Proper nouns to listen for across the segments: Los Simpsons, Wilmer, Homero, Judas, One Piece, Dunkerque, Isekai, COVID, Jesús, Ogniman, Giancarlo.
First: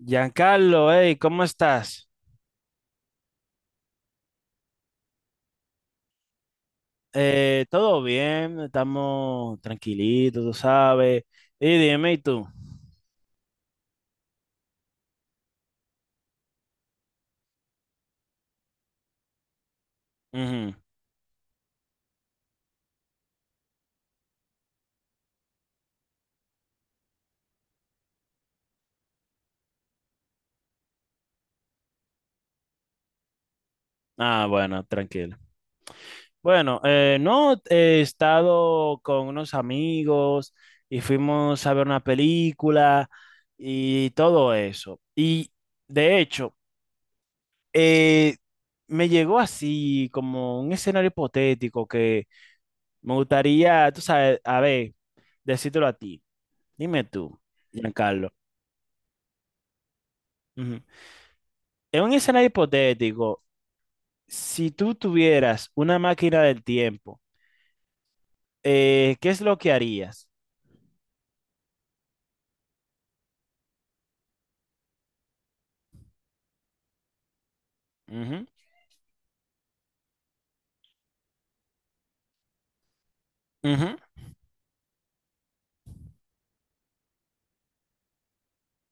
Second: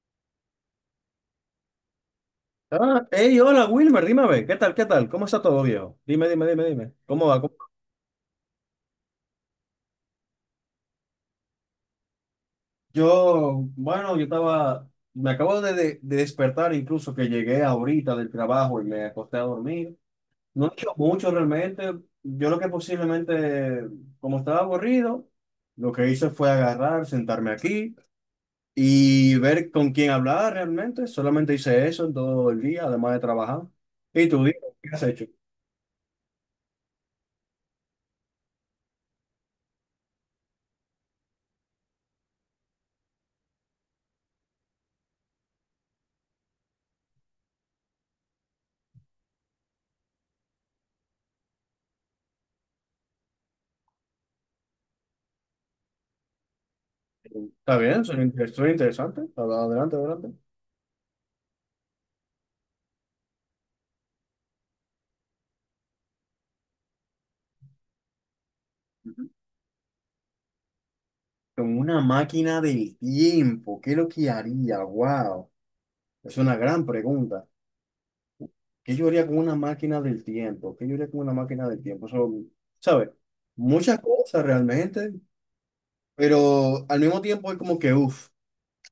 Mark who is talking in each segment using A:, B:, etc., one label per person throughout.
A: Giancarlo, hey, ¿cómo estás?
B: Ah, hey, hola Wilmer, dime a ver, ¿qué tal, qué tal? ¿Cómo está todo, viejo? Dime, dime, dime, dime. ¿Cómo va? ¿Cómo-
A: Todo bien, estamos tranquilitos, tú sabes. Y dime, ¿y tú?
B: Yo, bueno, yo estaba, me acabo de despertar incluso que llegué ahorita del trabajo y me acosté a dormir. No he
A: Ujú.
B: hecho mucho realmente. Yo lo que posiblemente, como estaba aburrido, lo que hice fue agarrar, sentarme aquí y ver con quién hablar realmente. Solamente hice eso en todo el día, además de trabajar. ¿Y tú,
A: Ah,
B: viejo,
A: bueno,
B: qué has hecho?
A: tranquilo. Bueno, no, he estado con unos amigos y fuimos a ver una película y todo eso. Y de hecho, eh, me llegó así como un escenario hipotético que me gustaría, tú sabes, a ver, decírtelo a ti. Dime tú,
B: Está bien, soy,
A: Giancarlo.
B: estoy interesante. Adelante, adelante.
A: Ujú. En un escenario hipotético, si tú tuvieras una máquina del tiempo, ¿qué
B: Ujú.
A: es lo que harías?
B: Como una máquina del tiempo, ¿qué es lo que haría? Wow, es una gran pregunta.
A: Ujú,
B: ¿Qué yo haría con una máquina del tiempo? ¿Qué yo haría con una máquina del tiempo? Son, ¿sabes?
A: ujú.
B: Muchas cosas realmente, pero al mismo tiempo es como que, uff,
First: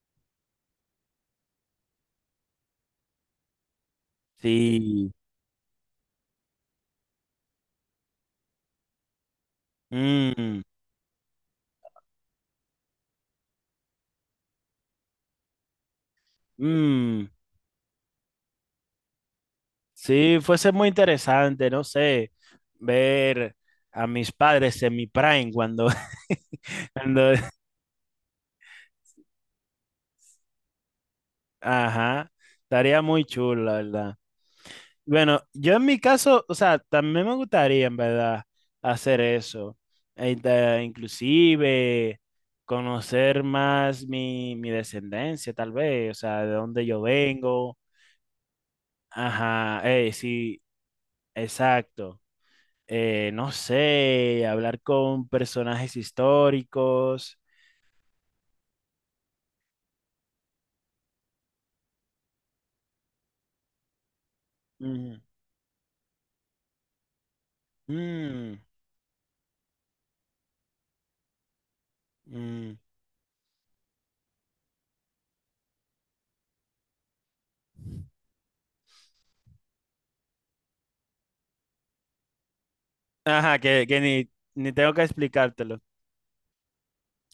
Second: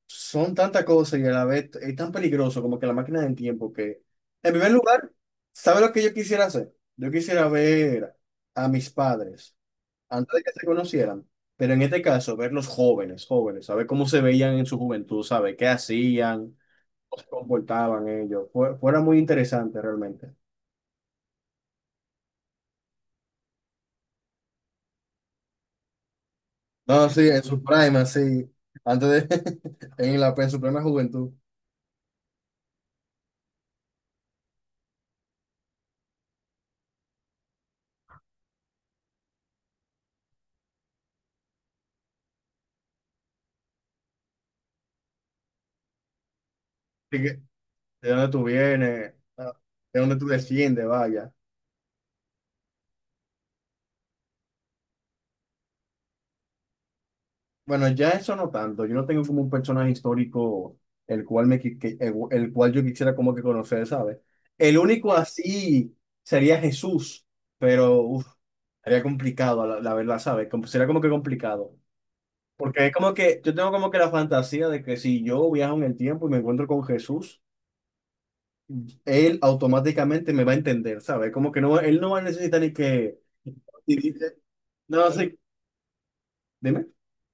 B: son tantas cosas y a la vez es tan peligroso como que la máquina del tiempo que, en primer
A: Sí.
B: lugar, ¿sabes lo que yo quisiera hacer? Yo quisiera ver a mis padres antes de que
A: Mm,
B: se conocieran, pero en este caso, verlos jóvenes, jóvenes, saber cómo se veían en su juventud, saber qué hacían, cómo
A: mm.
B: se comportaban ellos, fuera muy interesante realmente.
A: Sí, fuese muy interesante, no sé, ver a mis padres en mi prime cuando,
B: No,
A: cuando,
B: sí, en su prime, así, antes de, en en su plena juventud.
A: ajá, estaría muy chulo, la verdad. Bueno, yo en mi caso, o sea, también me gustaría en verdad hacer eso. Inclusive conocer más mi descendencia, tal vez, o sea, de dónde yo
B: Así que,
A: vengo.
B: ¿de dónde tú vienes? Ah,
A: Ajá,
B: ¿de dónde tú
A: sí,
B: desciendes? Vaya.
A: exacto. No sé, hablar con personajes históricos.
B: Bueno, ya eso no tanto. Yo no tengo como un personaje histórico el cual me qui- que- el cual yo quisiera como que conocer, ¿sabes? El único
A: Mm,
B: así sería Jesús, pero uf,
A: mm,
B: sería complicado, la verdad, ¿sabes? Como- sería como que complicado.
A: mm.
B: Porque es como que yo tengo como que la fantasía de que si yo viajo en el tiempo y me encuentro con Jesús, él automáticamente me va a entender, ¿sabes? Como que no, él no va a necesitar ni que...
A: Ajá,
B: ni-
A: que
B: ni-
A: ni, ni tengo que
B: No, sí,
A: explicártelo.
B: dime.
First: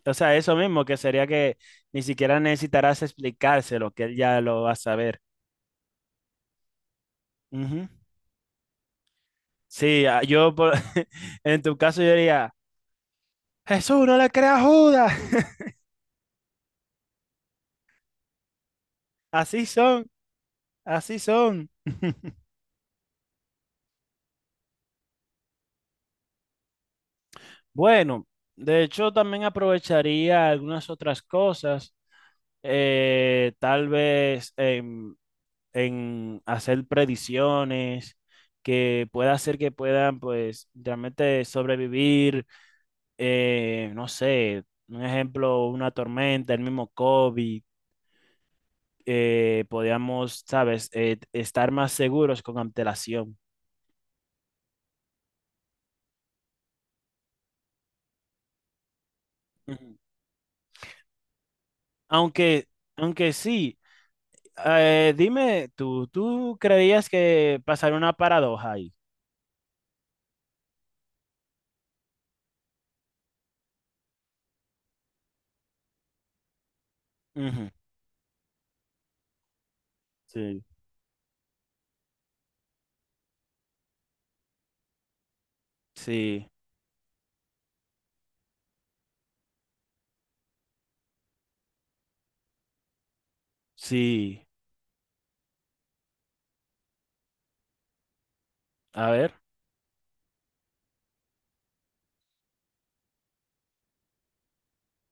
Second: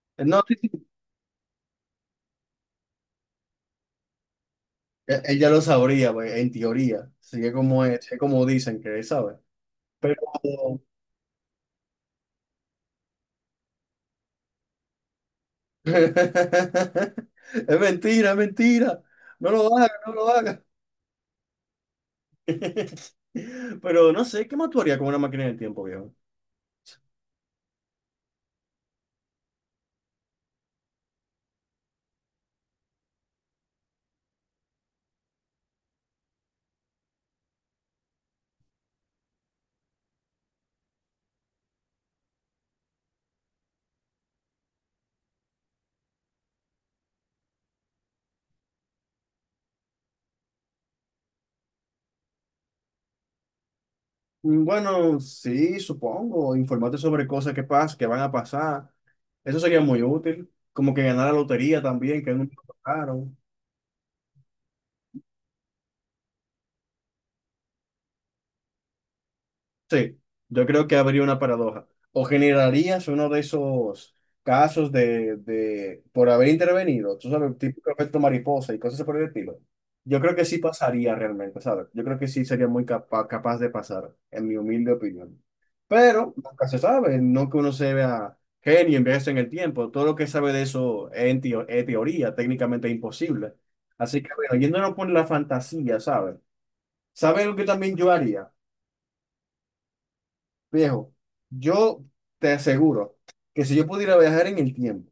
A: O sea,
B: No, sí,
A: eso
B: sí,
A: mismo, que sería que ni siquiera necesitarás explicárselo, que él ya lo va a saber.
B: Ella lo sabría, güey, en teoría. Sigue como
A: Ujú.
B: es como dicen que él sabe.
A: Sí,
B: Pero
A: ah, en tu caso yo diría, Jesús, no le creas a Judas.
B: es mentira, es mentira. No
A: Así
B: lo haga,
A: son,
B: no lo haga.
A: así son.
B: Pero no sé, ¿qué más tú harías con una máquina del tiempo, viejo?
A: Bueno, de hecho también aprovecharía algunas otras cosas, tal vez en hacer predicciones que pueda hacer que puedan pues realmente sobrevivir no sé, un ejemplo, una tormenta, el mismo COVID, podíamos, sabes, estar más seguros con antelación.
B: Mm, bueno, sí, supongo. Informarte sobre cosas que pasan, que van a pasar. Eso sería
A: Ujú.
B: muy útil. Como que ganar la lotería también, que nunca
A: Aunque, aunque
B: tocaron.
A: sí, dime, ¿tú, tú creías que pasaría una paradoja ahí?
B: Sí, yo creo que habría una paradoja. O generarías uno de esos casos de por haber intervenido, tú sabes,
A: Ujú.
B: tipo efecto mariposa y cosas por el estilo. Yo creo que sí
A: Sí.
B: pasaría realmente, ¿sabes? Yo creo que sí sería muy capaz de pasar, en mi humilde opinión. Pero
A: Sí,
B: nunca se sabe, no que uno se vea genio, envejece en el tiempo. Todo lo que sabe de eso es, en es teoría, técnicamente imposible. Así que,
A: sí,
B: bueno, yéndonos por la fantasía, ¿sabes? ¿Sabes lo que también yo haría?
A: a ver.
B: Viejo, yo te aseguro que si yo pudiera viajar en el tiempo,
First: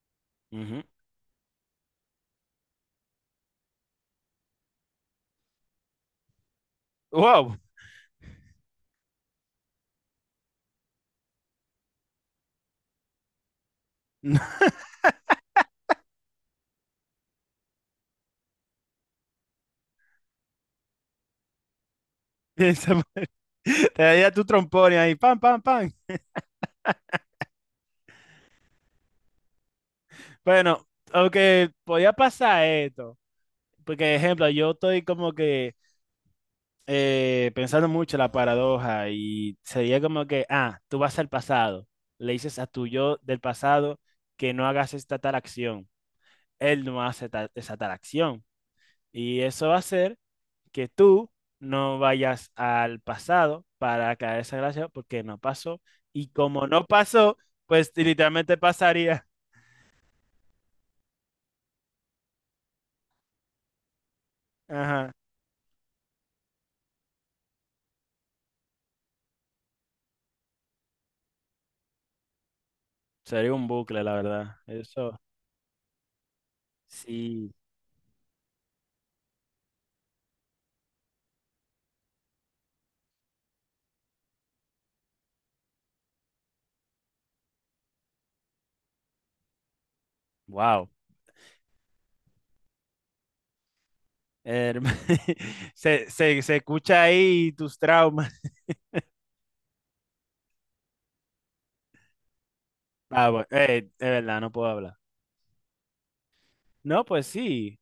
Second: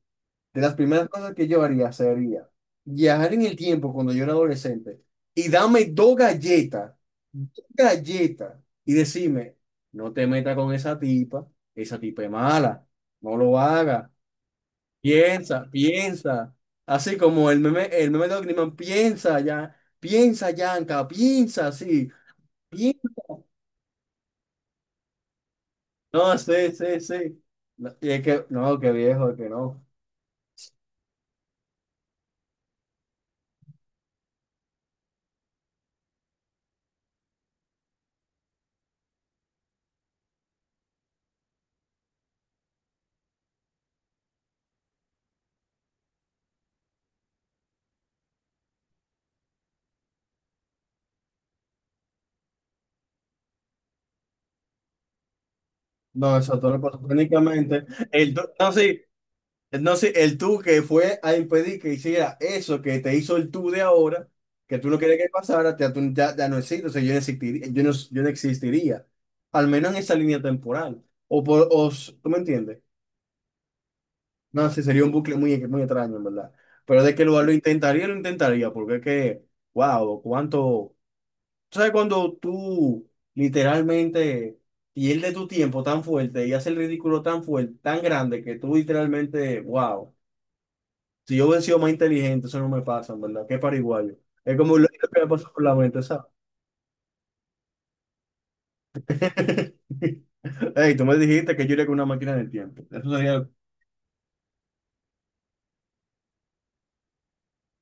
B: de las
A: Ujú.
B: primeras cosas que yo haría sería viajar en el tiempo cuando yo era adolescente y dame
A: ¡Wow!
B: dos galletas y decirme, no te metas con esa tipa es mala, no lo hagas, piensa, piensa. Así como el meme de Ogniman, piensa ya, piensa Yanka, piensa así.
A: Piensa, te daría tu trompón y ahí, pam, pam, pam.
B: No, sí, sí, sí. No, y es que, no, qué viejo, que no.
A: Bueno, aunque podía pasar esto, porque ejemplo, yo estoy como que pensando mucho la paradoja y sería como que, ah, tú vas al pasado, le dices a tu yo del pasado que no hagas esta tal acción, él no hace esa tal acción y eso va a hacer que tú no vayas al pasado para caer esa gracia porque no pasó y
B: No, eso
A: como
B: todo lo
A: no
B: pasó
A: pasó,
B: técnicamente.
A: pues
B: El tú-
A: literalmente
B: no, sí,
A: pasaría.
B: No, sí, el tú que fue a impedir que hiciera eso que te hizo el tú de ahora, que tú no
A: Ajá.
B: querías que pasara, ya, ya no existe, o sea, yo no existiría, yo no existiría, al menos en esa línea temporal. O, por, o s- ¿Tú me entiendes?
A: Sería un bucle, la verdad.
B: No, sí, sería un
A: Eso
B: bucle muy, muy extraño, en verdad. Pero de que
A: sí,
B: lo intentaría, porque es que, wow, cuánto. Tú sabes cuando tú literalmente pierdes tu tiempo tan fuerte y haces el ridículo tan fuerte, tan grande, que tú literalmente, wow,
A: wow.
B: si yo hubiera sido más inteligente, eso no me pasa, en verdad, qué pariguayo. Es como lo que me pasó por la mente, ¿sabes?
A: Se escucha ahí tus traumas.
B: Ey, tú me dijiste que yo iría con una máquina del tiempo. Eso
A: Ah, bueno,
B: sería,
A: de verdad, no puedo hablar. No, pues sí,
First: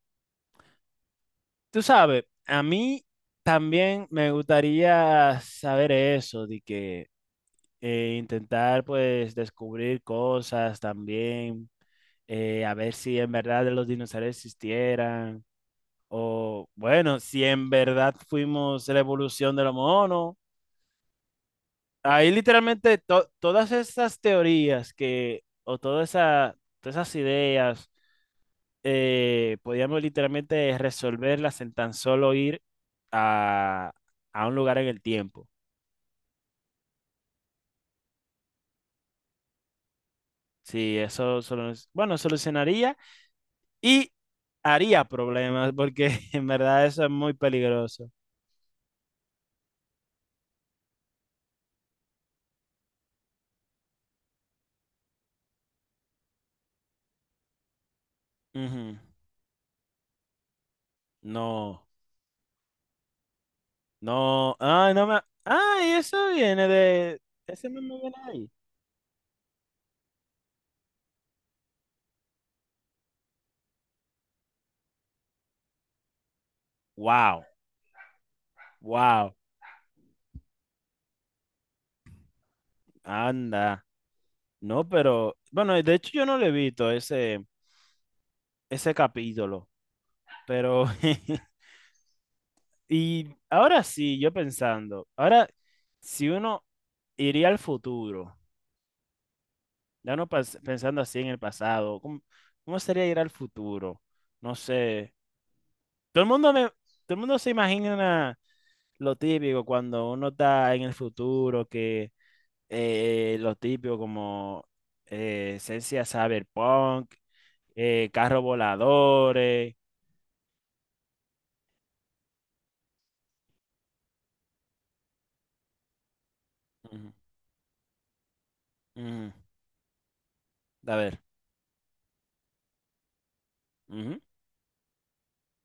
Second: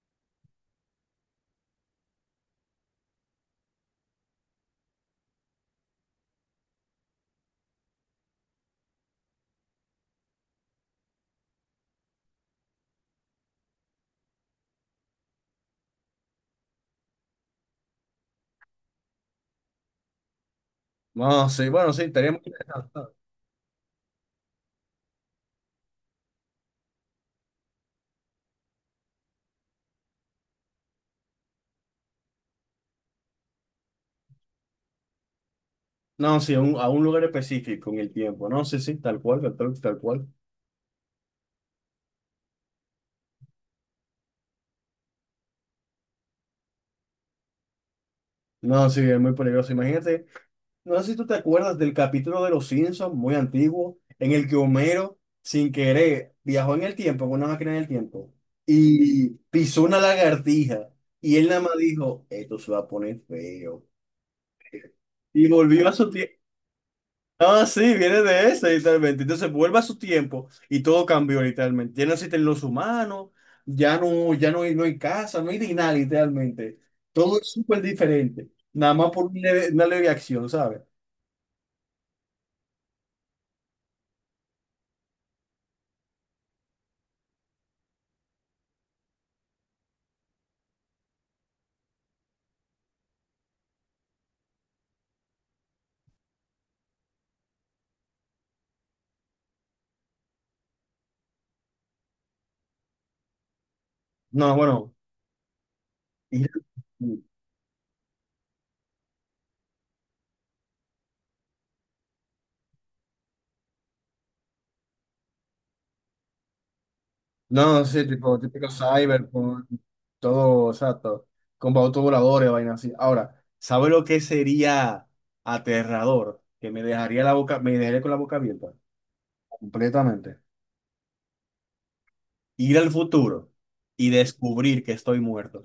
A: tú sabes, a mí también me gustaría saber eso, de que intentar pues descubrir cosas también, a ver si en verdad los dinosaurios existieran, o bueno, si en verdad fuimos la evolución de los monos.
B: no, sí, bueno, sí,
A: Ahí
B: estaría muy
A: literalmente
B: interesante.
A: todas esas teorías que, o todas esas ideas podíamos literalmente resolverlas en tan solo ir a, a un lugar en el tiempo.
B: No, sí, a un lugar específico en el tiempo. No, sí, sí, tal cual, tal cual.
A: Sí, eso solo, bueno, solucionaría y haría problemas porque en verdad eso es muy peligroso.
B: No, sí, es muy peligroso. Imagínate. No sé si tú te acuerdas del capítulo de Los Simpsons, muy antiguo, en el que Homero, sin querer, viajó en el tiempo, con una máquina en el tiempo,
A: Ujú.
B: y pisó una lagartija. Y él nada más
A: No,
B: dijo, esto se va a poner feo.
A: no, ay, no me,
B: Y volvió
A: ay,
B: a su
A: eso
B: tiempo.
A: viene de,
B: Ah,
A: ese
B: sí,
A: mismo viene
B: viene
A: de
B: de
A: ahí.
B: ese, literalmente. Entonces vuelve a su tiempo y todo cambió, literalmente. Ya no existen los humanos, ya no, ya no hay, no hay casa, no hay ni nada, literalmente. Todo
A: Wow,
B: es súper diferente. Nada más por
A: wow,
B: una leve acción, ¿sabes?
A: anda. No, pero, bueno, de hecho yo no lo he visto ese, ese capítulo, pero y ahora sí, yo pensando, ahora si uno iría al futuro, ya no pensando así en el pasado, ¿cómo, cómo sería ir al futuro? No
B: No, bueno.
A: sé.
B: Y-
A: Todo el mundo se imagina lo típico cuando uno está en el futuro, que lo típico como esencia cyberpunk,
B: No, sí, tipo,
A: carros
B: típico cyberpunk,
A: voladores.
B: todo, exacto, con autos voladores, vaina así. Ahora, ¿sabe lo que sería aterrador? Que me
A: Ujú,
B: dejaría la boca, me dejaría con la boca abierta,
A: ujú.
B: completamente.
A: A ver.
B: Ir al futuro y
A: Ujú.
B: descubrir que estoy muerto.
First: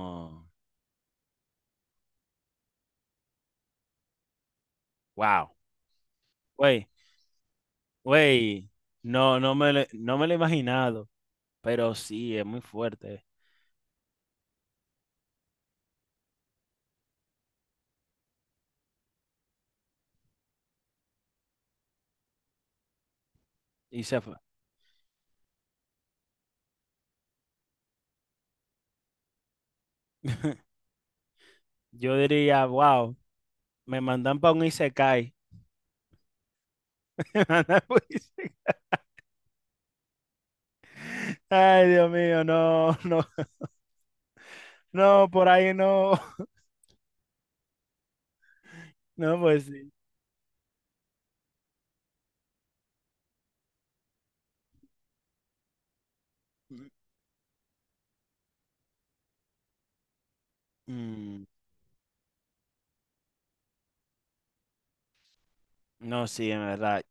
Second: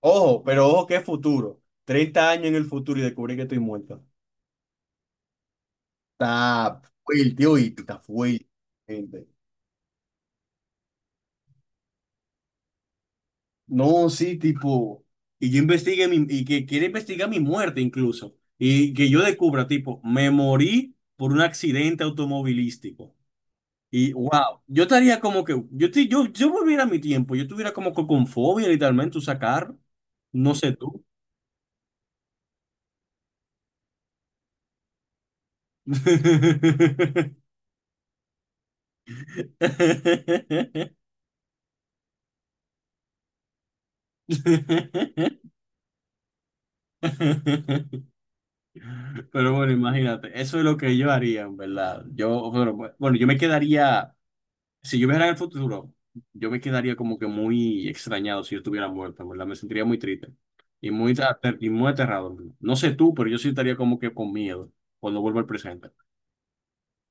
B: Ojo, pero ojo, ¿qué futuro? 30 años en el futuro y descubrir que estoy muerto.
A: Wow.
B: Está fuerte, uy, está fuerte.
A: Güey,
B: Gente.
A: no me lo he imaginado, pero sí, es muy fuerte.
B: No, sí, tipo, y yo investigue mi, y que quiere investigar mi muerte incluso, y que yo descubra, tipo, me morí por un accidente automovilístico.
A: Y
B: Y
A: se fue.
B: wow, yo estaría como que, yo, si yo volviera a mi tiempo, yo estuviera como que con fobia literalmente, usar carro, no sé tú.
A: Yo diría, wow, me mandan para un Isekai. Me mandan pa' un ise- Ay, Dios mío, no, no, no, por ahí no. No,
B: Pero
A: pues
B: bueno,
A: sí.
B: imagínate, eso es lo que yo haría, en verdad. Yo, pero, bueno, yo me quedaría. Si yo viajara al futuro, yo me quedaría como que muy extrañado si yo estuviera muerto, ¿verdad? Me sentiría muy triste y muy,
A: Mm,
B: y muy aterrado. No sé tú, pero yo sí estaría como que con miedo cuando vuelvo al presente.
A: no, sí, en verdad.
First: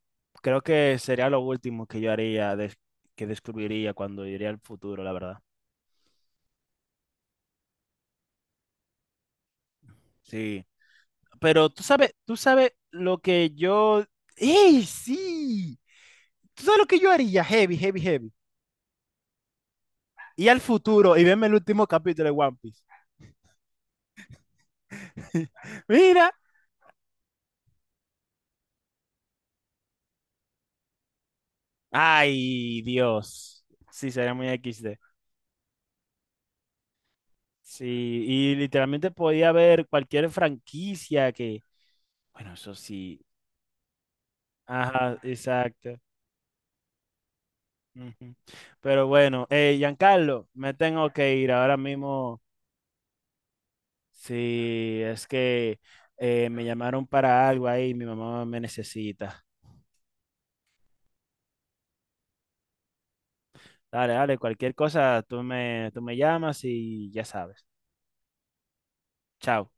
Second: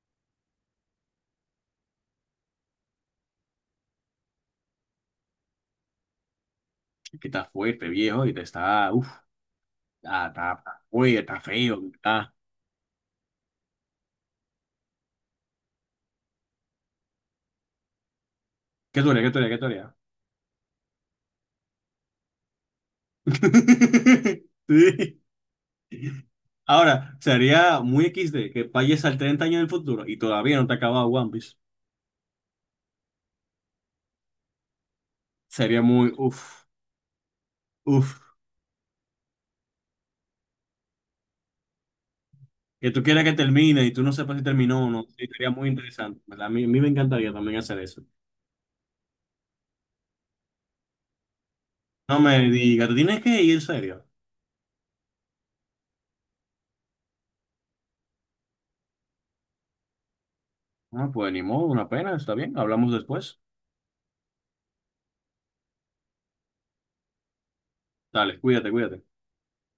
A: Creo que sería lo último que yo haría, que descubriría cuando iría al futuro, la verdad.
B: Que está fuerte, viejo, y te está, uff,
A: Sí.
B: está fuerte, está
A: Pero
B: feo. Está.
A: tú sabes lo que yo... ¡Ey, sí! ¿Tú sabes lo que yo haría? Heavy, heavy, heavy.
B: ¿Qué tú harías? ¿Qué tú harías? ¿Qué tú harías?
A: Y al futuro y verme el último capítulo de One Piece.
B: Sí.
A: Mira.
B: Ahora, sería muy XD que vayas al 30 años del futuro y todavía no te ha acabado One Piece.
A: Ay, Dios. Sí, sería muy XD.
B: Sería muy, uff,
A: Sí,
B: uff.
A: y literalmente podía haber cualquier franquicia que. Bueno, eso
B: Que tú
A: sí.
B: quieras que termine y tú no sepas si terminó o no,
A: Ajá,
B: sí, sería muy
A: exacto.
B: interesante, ¿verdad? A mí me encantaría también hacer eso.
A: Ujú. Pero bueno, Giancarlo, me tengo que ir ahora
B: No me
A: mismo.
B: digas, tú tienes que ir, en serio.
A: Sí, es que me llamaron para algo ahí, mi mamá me necesita.
B: Ah, pues ni modo, una pena, está bien, hablamos después.
A: Dale, dale, cualquier cosa, tú me llamas y ya sabes.
B: Dale, cuídate, cuídate.
A: Chao.